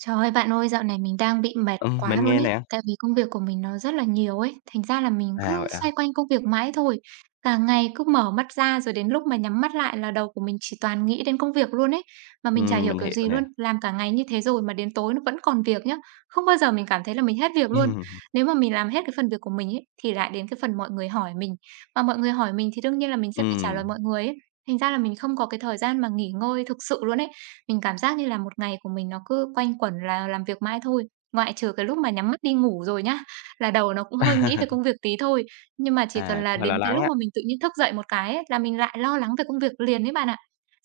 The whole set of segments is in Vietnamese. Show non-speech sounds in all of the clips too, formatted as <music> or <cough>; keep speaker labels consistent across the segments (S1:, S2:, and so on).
S1: Trời ơi, bạn ơi, dạo này mình đang bị mệt quá
S2: Mình
S1: luôn
S2: nghe
S1: ấy,
S2: nè.
S1: tại vì công việc của mình nó rất là nhiều ấy, thành ra là mình
S2: À,
S1: cứ
S2: vậy
S1: xoay
S2: à?
S1: quanh công việc mãi thôi. Cả ngày cứ mở mắt ra rồi đến lúc mà nhắm mắt lại là đầu của mình chỉ toàn nghĩ đến công việc luôn ấy, mà mình chả hiểu
S2: Mình
S1: kiểu
S2: hiểu
S1: gì luôn,
S2: nè.
S1: làm cả ngày như thế rồi mà đến tối nó vẫn còn việc nhá. Không bao giờ mình cảm thấy là mình hết việc luôn.
S2: Ừm. <laughs>
S1: Nếu mà mình làm hết cái phần việc của mình ấy thì lại đến cái phần mọi người hỏi mình, mà mọi người hỏi mình thì đương nhiên là mình sẽ phải trả lời
S2: ừm,
S1: mọi người ấy. Thành ra là mình không có cái thời gian mà nghỉ ngơi thực sự luôn ấy. Mình cảm giác như là một ngày của mình nó cứ quanh quẩn là làm việc mãi thôi, ngoại trừ cái lúc mà nhắm mắt đi ngủ rồi nhá, là đầu nó cũng hơi nghĩ về công việc tí thôi. Nhưng mà chỉ cần là
S2: Cũng hơi
S1: đến
S2: lo
S1: cái
S2: lắng
S1: lúc
S2: á.
S1: mà mình tự nhiên thức dậy một cái ấy, là mình lại lo lắng về công việc liền đấy bạn ạ.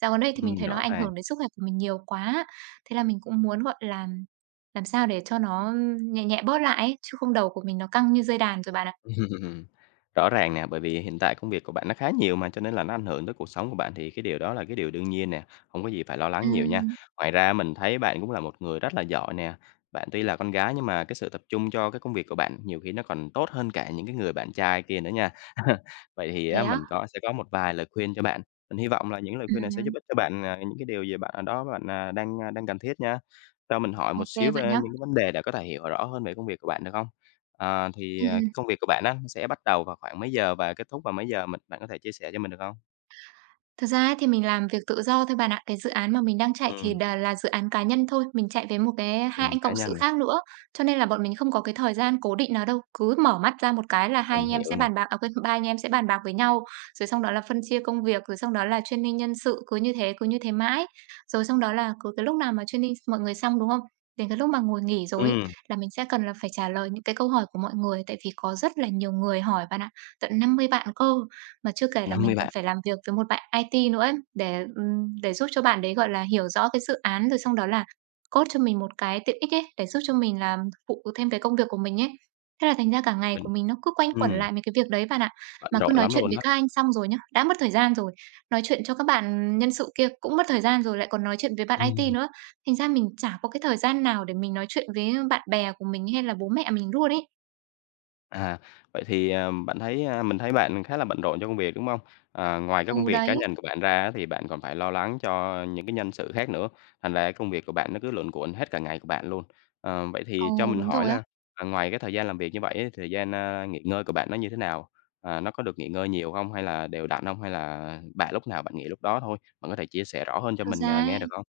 S1: Dạo gần đây thì mình thấy nó
S2: Rõ
S1: ảnh
S2: ràng.
S1: hưởng đến sức khỏe của mình nhiều quá, thế là mình cũng muốn, gọi là, làm sao để cho nó nhẹ nhẹ bớt lại ấy, chứ không đầu của mình nó căng như dây đàn rồi bạn ạ.
S2: <laughs> Ừm, Rõ ràng nè, bởi vì hiện tại công việc của bạn nó khá nhiều mà, cho nên là nó ảnh hưởng tới cuộc sống của bạn thì cái điều đó là cái điều đương nhiên nè, không có gì phải lo lắng nhiều nha.
S1: Ừm,
S2: Ngoài ra mình thấy bạn cũng là một người rất là giỏi nè, bạn tuy là con gái nhưng mà cái sự tập trung cho cái công việc của bạn nhiều khi nó còn tốt hơn cả những cái người bạn trai kia nữa nha. <laughs> Vậy thì
S1: thế
S2: á
S1: á?
S2: mình có sẽ có một vài lời khuyên cho bạn, mình hy vọng là những lời khuyên này sẽ
S1: Ừm,
S2: giúp ích cho bạn, những cái điều gì bạn ở đó bạn, đang cần thiết nha. Cho mình hỏi
S1: ô
S2: một xíu về
S1: bạn nhá.
S2: những cái vấn đề để có thể hiểu rõ hơn về công việc của bạn được không? Ờ, thì,
S1: Ừm,
S2: cái
S1: ừm.
S2: công việc của bạn á, nó sẽ bắt đầu vào khoảng mấy giờ và kết thúc vào mấy giờ? Bạn có thể chia sẻ cho mình được không?
S1: Thật ra ấy thì mình làm việc tự do thôi bạn ạ. Cái dự án mà mình đang chạy thì
S2: Ừm,
S1: đà là dự án cá nhân thôi, mình chạy với một cái hai
S2: ừm.
S1: anh
S2: Cá
S1: cộng
S2: nhân
S1: sự
S2: nè.
S1: khác nữa, cho nên là bọn mình không có cái thời gian cố định nào đâu. Cứ mở mắt ra một cái là hai
S2: Mình
S1: anh em
S2: hiểu
S1: sẽ
S2: nè.
S1: bàn bạc, à quên, ba anh em sẽ bàn bạc với nhau, rồi xong đó là phân chia công việc, rồi xong đó là training nhân sự, cứ như thế mãi. Rồi xong đó là cứ cái lúc nào mà training mọi người xong, đúng không? Đến cái lúc mà ngồi nghỉ rồi ấy,
S2: Ừm,
S1: là mình sẽ cần là phải trả lời những cái câu hỏi của mọi người tại vì có rất là nhiều người hỏi bạn ạ, tận 50 bạn cơ. Mà chưa kể là mình
S2: 50
S1: còn
S2: bạn.
S1: phải làm việc với một bạn IT nữa ấy, để giúp cho bạn đấy, gọi là, hiểu rõ cái dự án, rồi xong đó là code cho mình một cái tiện ích ấy, để giúp cho mình làm phụ thêm cái công việc của mình ấy. Thế là thành ra cả ngày
S2: Mình
S1: của mình nó cứ quanh quẩn
S2: ừm,
S1: lại mấy cái việc đấy bạn ạ.
S2: Bận
S1: Mà cứ
S2: rộn
S1: nói
S2: lắm
S1: chuyện
S2: luôn
S1: với
S2: đó.
S1: các anh xong rồi nhá, đã mất thời gian rồi, nói chuyện cho các bạn nhân sự kia cũng mất thời gian rồi, lại còn nói chuyện với bạn IT
S2: Ừm.
S1: nữa. Thành ra mình chả có cái thời gian nào để mình nói chuyện với bạn bè của mình hay là bố mẹ mình luôn ấy.
S2: À, vậy thì, bạn thấy, a mình thấy bạn khá là bận rộn trong công việc, đúng không? À, ngoài các
S1: Ừ,
S2: công việc
S1: đấy.
S2: cá nhân của bạn ra á thì bạn còn phải lo lắng cho những cái nhân sự khác nữa, thành ra công việc của bạn nó cứ luẩn quẩn hết cả ngày của bạn luôn. Ờ, vậy
S1: Ờ,
S2: thì cho mình
S1: đúng
S2: hỏi
S1: rồi á.
S2: là, ngoài cái thời gian làm việc như vậy ấy, thời gian, nghỉ ngơi của bạn nó như thế nào? À, nó có được nghỉ ngơi nhiều không? Hay là đều đặn không? Hay là bạn lúc nào bạn nghỉ lúc đó thôi? Bạn có thể chia sẻ rõ hơn cho
S1: Thực
S2: mình,
S1: ra ấy
S2: nghe được không?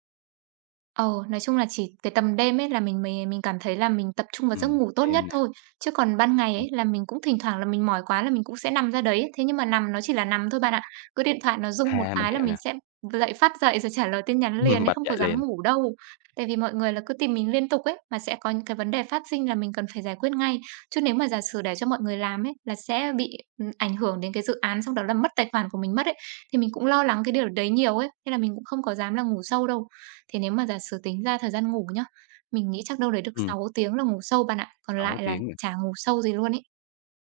S1: ờ, nói chung là chỉ cái tầm đêm ấy là mình cảm thấy là mình tập trung vào giấc ngủ tốt nhất
S2: Đêm nè.
S1: thôi. Chứ còn ban ngày
S2: ừm,
S1: ấy là mình cũng thỉnh thoảng là mình mỏi quá là mình cũng sẽ nằm ra đấy ấy. Thế nhưng mà nằm nó chỉ là nằm thôi bạn ạ. Cứ điện thoại nó rung một
S2: mình
S1: cái là
S2: hiểu
S1: mình
S2: nè.
S1: sẽ dậy rồi trả lời tin
S2: <laughs>
S1: nhắn liền ấy,
S2: Bật
S1: không có
S2: dậy
S1: dám
S2: liền.
S1: ngủ đâu. Tại vì mọi người là cứ tìm mình liên tục ấy, mà sẽ có những cái vấn đề phát sinh là mình cần phải giải quyết ngay. Chứ nếu mà giả sử để cho mọi người làm ấy là sẽ bị, ảnh hưởng đến cái dự án xong đó là mất tài khoản của mình mất ấy. Thì mình cũng lo lắng cái điều đấy nhiều ấy, nên là mình cũng không có dám là ngủ sâu đâu. Thế nếu mà giả sử tính ra thời gian ngủ nhá, mình nghĩ chắc đâu đấy được
S2: ừm,
S1: 6 tiếng là ngủ sâu bạn ạ, còn
S2: 6
S1: lại là
S2: tiếng.
S1: chả ngủ sâu gì luôn ấy.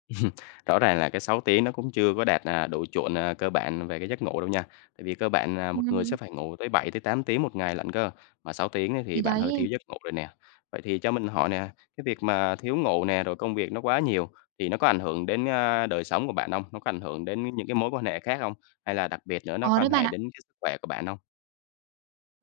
S2: <laughs> Rõ ràng là cái 6 tiếng nó cũng chưa có đạt, độ chuẩn, cơ bản về cái giấc ngủ đâu nha. Tại vì cơ bản là một người
S1: Ừm.
S2: sẽ phải ngủ tới 7 tới 8 tiếng 1 ngày lận cơ, mà 6 tiếng ấy
S1: Thì
S2: thì bạn
S1: đấy,
S2: hơi thiếu giấc ngủ rồi nè. Vậy thì cho mình hỏi nè, cái việc mà thiếu ngủ nè, rồi công việc nó quá nhiều thì nó có ảnh hưởng đến, đời sống của bạn hông? Nó có ảnh hưởng đến những cái mối quan hệ khác không? Hay là đặc biệt nữa nó
S1: khó
S2: có
S1: đấy
S2: ảnh
S1: bạn
S2: hệ
S1: ạ.
S2: đến cái sức khỏe của bạn hông?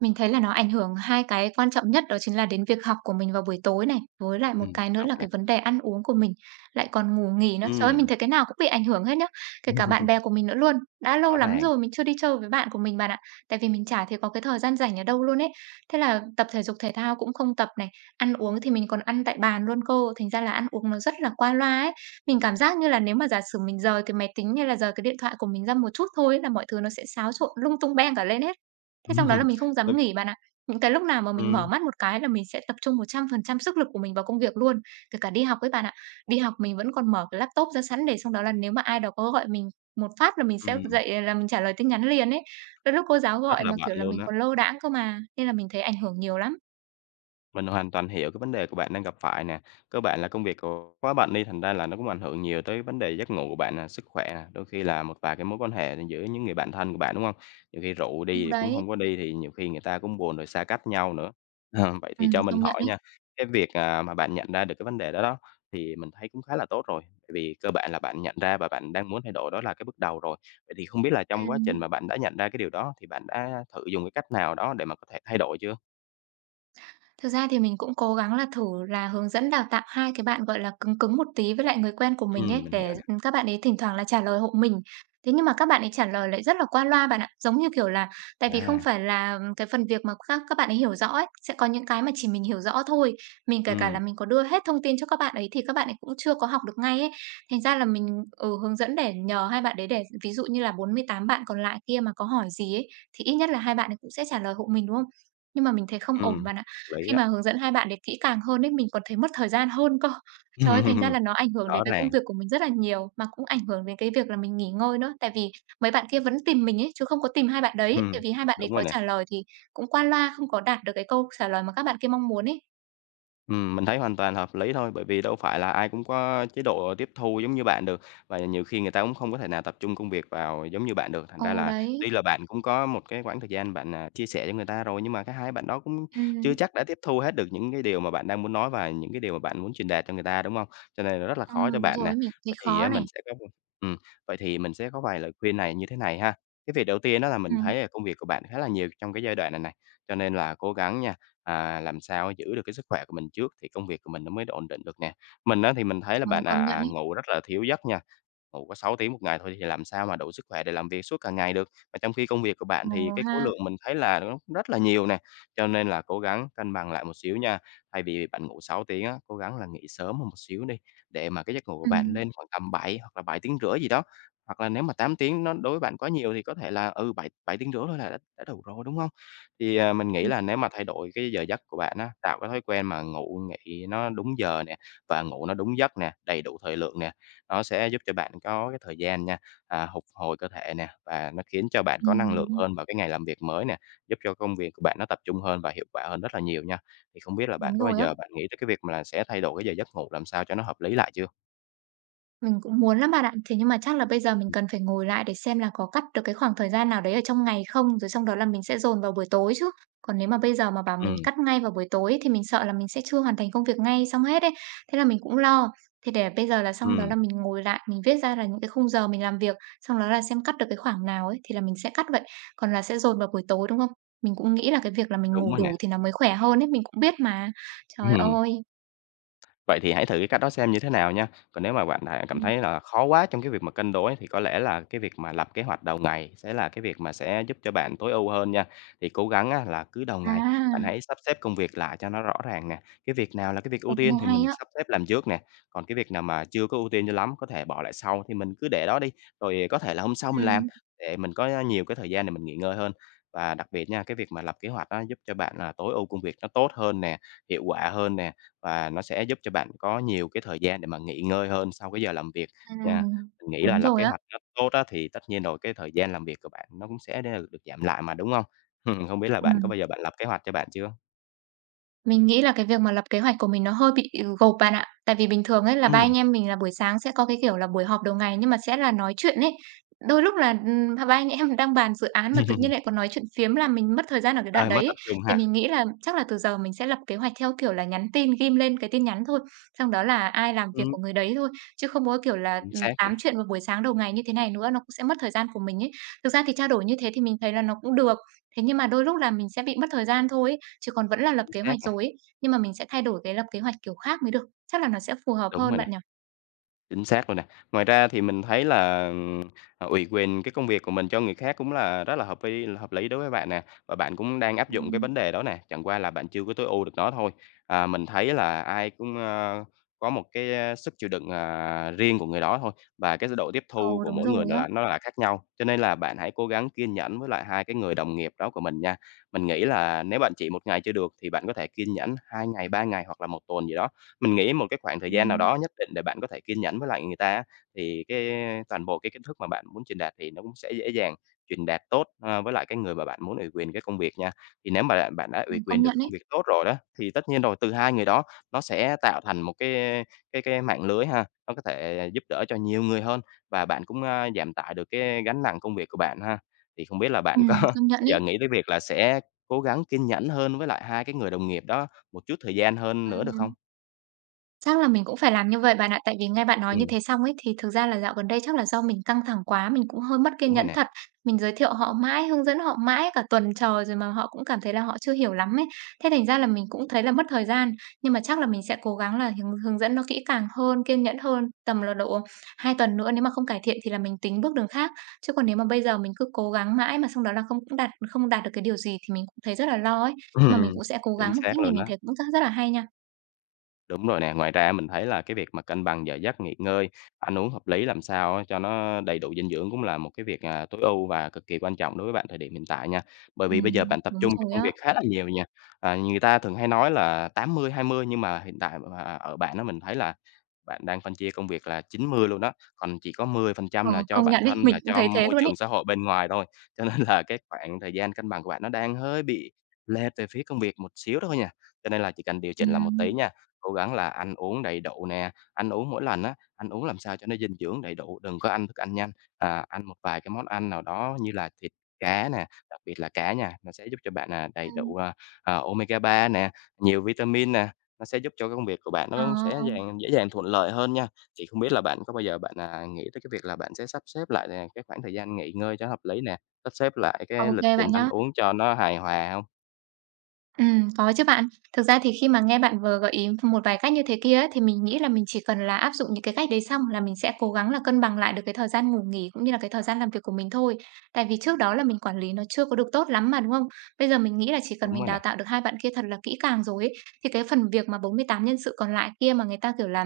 S1: Mình thấy là nó ảnh hưởng hai cái quan trọng nhất đó chính là đến việc học của mình vào buổi tối này, với lại một cái
S2: Việc
S1: nữa
S2: học
S1: là
S2: nè.
S1: cái vấn đề ăn uống của mình, lại còn ngủ nghỉ nữa. Trời ơi, mình
S2: Ừm.
S1: thấy cái nào cũng bị ảnh hưởng hết nhá, kể cả bạn
S2: <laughs>
S1: bè của mình nữa luôn. Đã lâu
S2: Rõ
S1: lắm
S2: ràng.
S1: rồi mình chưa đi chơi với bạn của mình bạn ạ, tại vì mình chả thấy có cái thời gian rảnh ở đâu luôn ấy. Thế là tập thể dục thể thao cũng không tập này, ăn uống thì mình còn ăn tại bàn luôn cơ, thành ra là ăn uống nó rất là qua loa ấy. Mình cảm giác như là nếu mà giả sử mình rời cái máy tính hay là rời cái điện thoại của mình ra một chút thôi ấy là mọi thứ nó sẽ xáo trộn lung tung beng cả lên hết. Thế xong đó là mình không dám
S2: <laughs>
S1: nghỉ bạn ạ. Những cái lúc nào mà mình mở
S2: Ừm.
S1: mắt một cái là mình sẽ tập trung 100% sức lực của mình vào công việc luôn, kể cả đi học ấy bạn ạ. Đi học mình vẫn còn mở cái laptop ra sẵn để xong đó là nếu mà ai đó có gọi mình một phát là mình
S2: Ừm,
S1: sẽ
S2: ừm,
S1: là mình trả lời tin nhắn liền ấy. Đôi lúc cô giáo
S2: Rất
S1: gọi
S2: là
S1: mà,
S2: bận
S1: kiểu là,
S2: luôn
S1: mình
S2: á.
S1: còn lơ đãng cơ mà, nên là mình thấy ảnh hưởng nhiều lắm.
S2: Mình hoàn toàn hiểu cái vấn đề của bạn đang gặp phải nè. Cơ bản là công việc của quá bận đi, thành ra là nó cũng ảnh hưởng nhiều tới vấn đề giấc ngủ của bạn nè, sức khỏe nè, đôi khi là một vài cái mối quan hệ giữa những người bạn thân của bạn, đúng không? Nhiều khi rượu
S1: Ừ,
S2: đi thì cũng
S1: đấy,
S2: không có đi, thì nhiều khi người ta cũng buồn rồi xa cách nhau nữa. <laughs> Ờ, vậy thì cho mình
S1: công nhận
S2: hỏi
S1: đấy.
S2: nha, cái việc, mà bạn nhận ra được cái vấn đề đó đó, thì mình thấy cũng khá là tốt rồi, tại vì cơ bản là bạn nhận ra và bạn đang muốn thay đổi đó là cái bước đầu rồi. Vậy thì không biết là trong quá trình
S1: Ừm.
S2: mà bạn đã nhận ra cái điều đó thì bạn đã thử dùng cái cách nào đó để mà có thể thay đổi chưa?
S1: Thực ra thì mình cũng cố gắng là thử là hướng dẫn đào tạo hai cái bạn, gọi là, cứng cứng một tí với lại người quen của mình ấy,
S2: Mình
S1: để,
S2: hiểu nè.
S1: ừ, các bạn ấy thỉnh thoảng là trả lời hộ mình. Thế nhưng mà các bạn ấy trả lời lại rất là qua loa bạn ạ. Giống như, kiểu là, tại vì không
S2: À.
S1: phải là ừ, cái phần việc mà các bạn ấy hiểu rõ ấy, sẽ có những cái mà chỉ mình hiểu rõ thôi. Mình kể cả là
S2: Ừm,
S1: mình có đưa hết thông tin cho các bạn ấy thì các bạn ấy cũng chưa có học được ngay ấy. Thành ra là mình, ừ, hướng dẫn để nhờ hai bạn đấy để ví dụ như là 48 bạn còn lại kia mà có hỏi gì ấy, thì ít nhất là hai bạn ấy cũng sẽ trả lời hộ mình, đúng không? Nhưng mà mình thấy không ổn bạn ạ.
S2: Hợp lý
S1: Khi
S2: đó.
S1: mà hướng dẫn hai bạn đấy kỹ càng hơn ấy, mình còn thấy mất thời gian hơn cơ. Trời ơi, thành ra là
S2: <laughs>
S1: nó ảnh hưởng đến
S2: Rõ
S1: cái công
S2: ràng.
S1: việc của mình rất là nhiều, mà cũng ảnh hưởng đến cái việc là mình nghỉ ngơi nữa. Tại vì mấy bạn kia vẫn tìm mình ấy, chứ không có tìm hai bạn đấy, tại
S2: ừm,
S1: vì hai bạn đấy
S2: Đúng
S1: có
S2: rồi nè.
S1: trả lời thì cũng qua loa, không có đạt được cái câu trả lời mà các bạn kia mong muốn ấy.
S2: Mình thấy hoàn toàn hợp lý thôi, bởi vì đâu phải là ai cũng có chế độ tiếp thu giống như bạn được, và nhiều khi người ta cũng không có thể nào tập trung công việc vào giống như bạn được. Thành ra
S1: Ồ,
S2: là
S1: đấy,
S2: tuy là bạn cũng có một cái khoảng thời gian bạn, chia sẻ cho người ta rồi, nhưng mà cái hai bạn đó cũng
S1: ừm,
S2: chưa chắc đã tiếp thu hết được những cái điều mà bạn đang muốn nói và những cái điều mà bạn muốn truyền đạt cho người ta, đúng không? Cho nên là rất là khó cho
S1: đúng
S2: bạn nè.
S1: rồi mình cũng thấy
S2: Vậy thì
S1: khó
S2: á mình
S1: này.
S2: sẽ có ừm, Vậy thì mình sẽ có vài lời khuyên này như thế này ha. Cái việc đầu tiên đó là
S1: Ừ,
S2: mình thấy là công việc của bạn khá là nhiều trong cái giai đoạn này này, cho nên là cố gắng nha. À, làm sao giữ được cái sức khỏe của mình trước thì công việc của mình nó mới ổn định được nè. Mình á thì mình thấy là
S1: ờ,
S2: bạn,
S1: công nhận ấy.
S2: ngủ rất là thiếu giấc nha. Ngủ có 6 tiếng 1 ngày thôi thì làm sao mà đủ sức khỏe để làm việc suốt cả ngày được. Và trong khi công việc của bạn thì
S1: Ờ
S2: cái khối
S1: ha,
S2: lượng mình thấy là nó cũng rất là nhiều nè, cho nên là cố gắng cân bằng lại một xíu nha. Thay vì bạn ngủ 6 tiếng á, cố gắng là nghỉ sớm hơn một xíu đi, để mà cái giấc ngủ của bạn
S1: ừm,
S2: lên khoảng tầm 7 hoặc là 7 tiếng rưỡi gì đó. Hoặc là nếu mà 8 tiếng nó đối với bạn quá nhiều thì có thể là, 7 7 tiếng rưỡi thôi là đã đủ rồi, đúng không? Thì, mình nghĩ
S1: ừm,
S2: là nếu mà thay đổi cái giờ giấc của bạn á, tạo cái thói quen mà ngủ nghỉ nó đúng giờ nè, và ngủ nó đúng giấc nè, đầy đủ thời lượng nè, nó sẽ giúp cho bạn có cái thời gian nha, phục hồi cơ thể nè, và nó khiến cho bạn có năng lượng
S1: ừm,
S2: hơn vào cái ngày làm việc mới nè, giúp cho công việc của bạn nó tập trung hơn và hiệu quả hơn rất là nhiều nha. Thì không biết là bạn
S1: đúng
S2: có bao
S1: rồi á.
S2: giờ bạn nghĩ tới cái việc mà là sẽ thay đổi cái giờ giấc ngủ làm sao cho nó hợp lý lại chưa?
S1: Mình cũng muốn lắm bạn ạ. Thế nhưng mà chắc là bây giờ mình cần phải ngồi lại để xem là có cắt được cái khoảng thời gian nào đấy ở trong ngày không, rồi xong đó là mình sẽ dồn vào buổi tối chứ. Còn nếu mà bây giờ mà bảo mình
S2: Ừ,
S1: cắt ngay vào buổi tối thì mình sợ là mình sẽ chưa hoàn thành công việc ngay xong hết ấy. Thế là mình cũng lo. Thế để bây giờ là xong đó
S2: ừm,
S1: là mình ngồi lại, mình viết ra là những cái khung giờ mình làm việc, xong đó là xem cắt được cái khoảng nào ấy thì là mình sẽ cắt vậy, còn là sẽ dồn vào buổi tối, đúng không? Mình cũng nghĩ là cái việc là mình
S2: đúng
S1: ngủ
S2: rồi nè.
S1: đủ thì nó mới khỏe hơn ấy, mình cũng biết mà. Trời
S2: <laughs>
S1: ơi!
S2: Vậy thì hãy thử cái cách đó xem như thế nào nha. Còn nếu mà bạn thà cảm
S1: Ừm.
S2: thấy là khó quá trong cái việc mà cân đối thì có lẽ là cái việc mà lập kế hoạch đầu ngày sẽ là cái việc mà sẽ giúp cho bạn tối ưu hơn nha. Thì cố gắng á, là cứ đầu ngày
S1: À,
S2: bạn hãy sắp xếp công việc lại cho nó rõ ràng nè. Cái việc nào là cái việc
S1: có
S2: ưu
S1: cái
S2: tiên
S1: này
S2: thì
S1: hay
S2: mình
S1: á.
S2: sắp xếp làm trước nè. Còn cái việc nào mà chưa có ưu tiên cho lắm có thể bỏ lại sau thì mình cứ để đó đi. Rồi có thể là hôm sau mình làm
S1: Ừm.
S2: để mình có nhiều cái thời gian để mình nghỉ ngơi hơn. Và đặc biệt nha, cái việc mà lập kế hoạch á, giúp cho bạn là tối ưu công việc nó tốt hơn nè, hiệu quả hơn nè và nó sẽ giúp cho bạn có nhiều cái thời gian để mà nghỉ ngơi hơn sau cái giờ làm việc nha.
S1: Ừm,
S2: Mình nghĩ là
S1: đúng
S2: lập
S1: rồi
S2: kế
S1: á.
S2: hoạch nó tốt á, thì tất nhiên rồi cái thời gian làm việc của bạn nó cũng sẽ đều được giảm lại mà, đúng không? <laughs> Không biết là bạn có
S1: Ừm.
S2: bao giờ bạn lập kế hoạch cho bạn chưa?
S1: Mình nghĩ là cái việc mà lập kế hoạch của mình nó hơi bị, gộp bạn ạ. Tại vì bình thường ấy là ba
S2: Ừm.
S1: anh em mình là buổi sáng sẽ có cái, kiểu là, buổi họp đầu ngày nhưng mà sẽ là nói chuyện ấy. Đôi lúc là, ba anh em <laughs> đang bàn dự án mà tự nhiên lại
S2: <laughs>
S1: còn nói chuyện phiếm là mình mất thời gian ở cái đoạn
S2: Hơi mất
S1: đấy ấy.
S2: tập trung
S1: Thì
S2: ha.
S1: mình nghĩ là chắc là từ giờ mình sẽ lập kế hoạch theo kiểu là nhắn tin, ghim lên cái tin nhắn thôi, xong đó là ai làm việc
S2: Ừm,
S1: của người đấy thôi, chứ không có, kiểu là,
S2: Chính xác
S1: tám
S2: nè,
S1: chuyện vào buổi sáng đầu ngày như thế này nữa, nó cũng sẽ mất thời gian của mình ấy. Thực ra thì trao đổi như thế thì mình thấy là nó cũng được, thế nhưng mà đôi lúc là mình sẽ bị mất thời gian thôi ấy. Chứ còn vẫn là lập
S2: chính
S1: kế
S2: xác
S1: hoạch
S2: nè,
S1: rồi ấy, nhưng mà mình sẽ thay đổi cái lập kế hoạch kiểu khác mới được, chắc là nó sẽ phù hợp
S2: đúng
S1: hơn
S2: rồi
S1: bạn
S2: nè.
S1: nhỉ?
S2: Chính xác luôn nè. Ngoài ra thì mình thấy là, ủy quyền cái công việc của mình cho người khác cũng là rất là hợp lý đối với bạn nè, và bạn cũng đang áp dụng cái
S1: Ừm.
S2: vấn đề đó nè, chẳng qua là bạn chưa có tối ưu được nó thôi. À, mình thấy là ai cũng, có một cái, sức chịu đựng, riêng của người đó thôi, và cái độ tiếp
S1: Ừ,
S2: thu của
S1: đúng
S2: mỗi người
S1: rồi á.
S2: là nó là khác nhau, cho nên là bạn hãy cố gắng kiên nhẫn với lại hai cái người đồng nghiệp đó của mình nha. Mình nghĩ là nếu bạn chỉ 1 ngày chưa được thì bạn có thể kiên nhẫn 2 ngày, 3 ngày hoặc là 1 tuần gì đó, mình nghĩ một cái khoảng thời gian nào
S1: Ừm.
S2: đó nhất định để bạn có thể kiên nhẫn với lại người ta á, thì cái toàn bộ cái kiến thức mà bạn muốn truyền đạt thì nó cũng sẽ dễ dàng truyền đạt tốt, ờ, với lại cái người mà bạn muốn ủy quyền cái công việc nha. Thì nếu mà bạn bạn đã
S1: Ừ,
S2: ủy
S1: công
S2: quyền được
S1: nhận
S2: công
S1: ấy.
S2: việc tốt rồi đó, thì tất nhiên rồi từ hai người đó nó sẽ tạo thành một cái mạng lưới ha, nó có thể giúp đỡ cho nhiều người hơn và bạn cũng, giảm tải được cái gánh nặng công việc của bạn ha. Thì không biết là bạn có <laughs>
S1: Công nhận
S2: bao giờ
S1: ấy.
S2: nghĩ tới việc là sẽ cố gắng kiên nhẫn hơn với lại hai cái người đồng nghiệp đó một chút thời gian hơn nữa được không?
S1: Ừm. Chắc là mình cũng phải làm như vậy bạn ạ. Tại vì nghe bạn nói như
S2: Ừm.
S1: thế xong ấy, thì thực ra là dạo gần đây chắc là do mình căng thẳng quá, mình cũng hơi mất kiên
S2: Đúng rồi
S1: nhẫn
S2: nè.
S1: thật. Mình giới thiệu họ mãi, hướng dẫn họ mãi cả tuần trời rồi mà họ cũng cảm thấy là họ chưa hiểu lắm ấy. Thế thành ra là mình cũng thấy là mất thời gian. Nhưng mà chắc là mình sẽ cố gắng là hướng hướng dẫn nó kỹ càng hơn, kiên nhẫn hơn, tầm là độ 2 tuần nữa nếu mà không cải thiện thì là mình tính bước đường khác. Chứ còn nếu mà bây giờ mình cứ cố gắng mãi mà xong đó là không đạt được cái điều gì thì mình cũng thấy rất là lo ấy. Nhưng mà mình
S2: Ừm,
S1: cũng sẽ cố
S2: Chính
S1: gắng, cái
S2: xác
S1: này
S2: luôn
S1: mình
S2: á.
S1: thấy cũng rất rất là hay nha.
S2: Đúng rồi nè, ngoài ra mình thấy là cái việc mà cân bằng giờ giấc nghỉ ngơi, ăn uống hợp lý làm sao á cho nó đầy đủ dinh dưỡng cũng là một cái việc, tối ưu và cực kỳ quan trọng đối với bạn thời điểm hiện tại nha. Bởi vì bây giờ bạn tập
S1: Đúng
S2: trung cho
S1: rồi
S2: công
S1: á.
S2: việc khá là nhiều nha. À, người ta thường hay nói là 80-20 nhưng mà hiện tại, ở bạn á mình thấy là bạn đang phân chia công việc là 90% luôn đó, còn chỉ có mười phần
S1: Ờ,
S2: trăm là cho
S1: công
S2: bản
S1: nhận đấy,
S2: thân
S1: mình
S2: và
S1: cũng
S2: cho
S1: thấy thế
S2: môi
S1: luôn ấy.
S2: trường xã hội bên ngoài thôi. <laughs> Cho nên là cái khoảng thời gian cân bằng của bạn nó đang hơi bị lệch về phía công việc một xíu thôi nha. Cho nên là chỉ cần điều chỉnh lại một tí
S1: Ừm,
S2: nha, cố gắng là ăn uống đầy đủ nè, ăn uống mỗi lần á, ăn uống làm sao cho nó dinh dưỡng đầy đủ, đừng có ăn thức ăn nhanh. À, ăn một vài cái món ăn nào đó như là thịt cá nè, đặc biệt là cá nha, nó sẽ giúp cho bạn, là đầy
S1: Ừm.
S2: đủ, omega-3 nè, nhiều vitamin nè. Nó sẽ giúp cho cái công việc của bạn
S1: Ờ,
S2: nó sẽ dàng dễ dàng thuận lợi hơn nha. Thì không biết là bạn có bao giờ bạn, nghĩ tới cái việc là bạn sẽ sắp xếp lại, cái khoảng thời gian nghỉ ngơi cho hợp lý nè, sắp xếp lại
S1: ô
S2: cái lịch
S1: bạn
S2: trình ăn
S1: nhá.
S2: uống cho nó hài hòa không?
S1: Có chứ bạn. Thực ra thì khi mà nghe bạn vừa gợi ý một vài cách như thế kia ấy, thì mình nghĩ là mình chỉ cần là áp dụng những cái cách đấy xong là mình sẽ cố gắng là cân bằng lại được cái thời gian ngủ nghỉ cũng như là cái thời gian làm việc của mình thôi. Tại vì trước đó là mình quản lý nó chưa có được tốt lắm mà, đúng không? Bây giờ mình nghĩ là chỉ cần
S2: Đúng
S1: mình
S2: rồi
S1: đào
S2: nè.
S1: tạo được hai bạn kia thật là kỹ càng rồi ấy, thì cái phần việc mà 48 nhân sự còn lại kia mà người ta, kiểu là,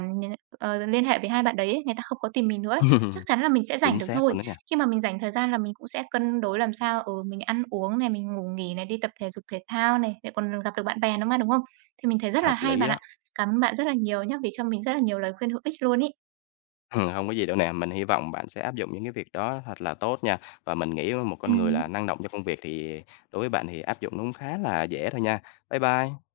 S1: ờ, liên hệ với hai bạn đấy ấy, người ta không có tìm mình nữa ấy, chắc
S2: <laughs>
S1: chắn là mình sẽ rảnh
S2: Chính
S1: được
S2: xác
S1: thôi.
S2: luôn đó nha,
S1: Khi mà mình rảnh thời gian là mình cũng sẽ cân đối làm sao, ừ, mình ăn uống này, mình ngủ nghỉ này, đi tập thể dục thể thao này, lại còn gặp được bạn bè nữa mà, đúng không? Thì mình thấy rất là
S2: hợp
S1: hay
S2: lý
S1: bạn ạ.
S2: đó. <clears throat>
S1: Cảm ơn bạn rất là nhiều nhé vì cho mình rất là nhiều lời khuyên hữu ích luôn ý.
S2: Hông có gì đâu nè, mình hy vọng bạn sẽ áp dụng những cái việc đó thật là tốt nha. Và mình nghĩ một con người
S1: Ừm.
S2: là năng động cho công việc thì đối với bạn thì áp dụng nó cũng khá là dễ thôi nha. Bye bye.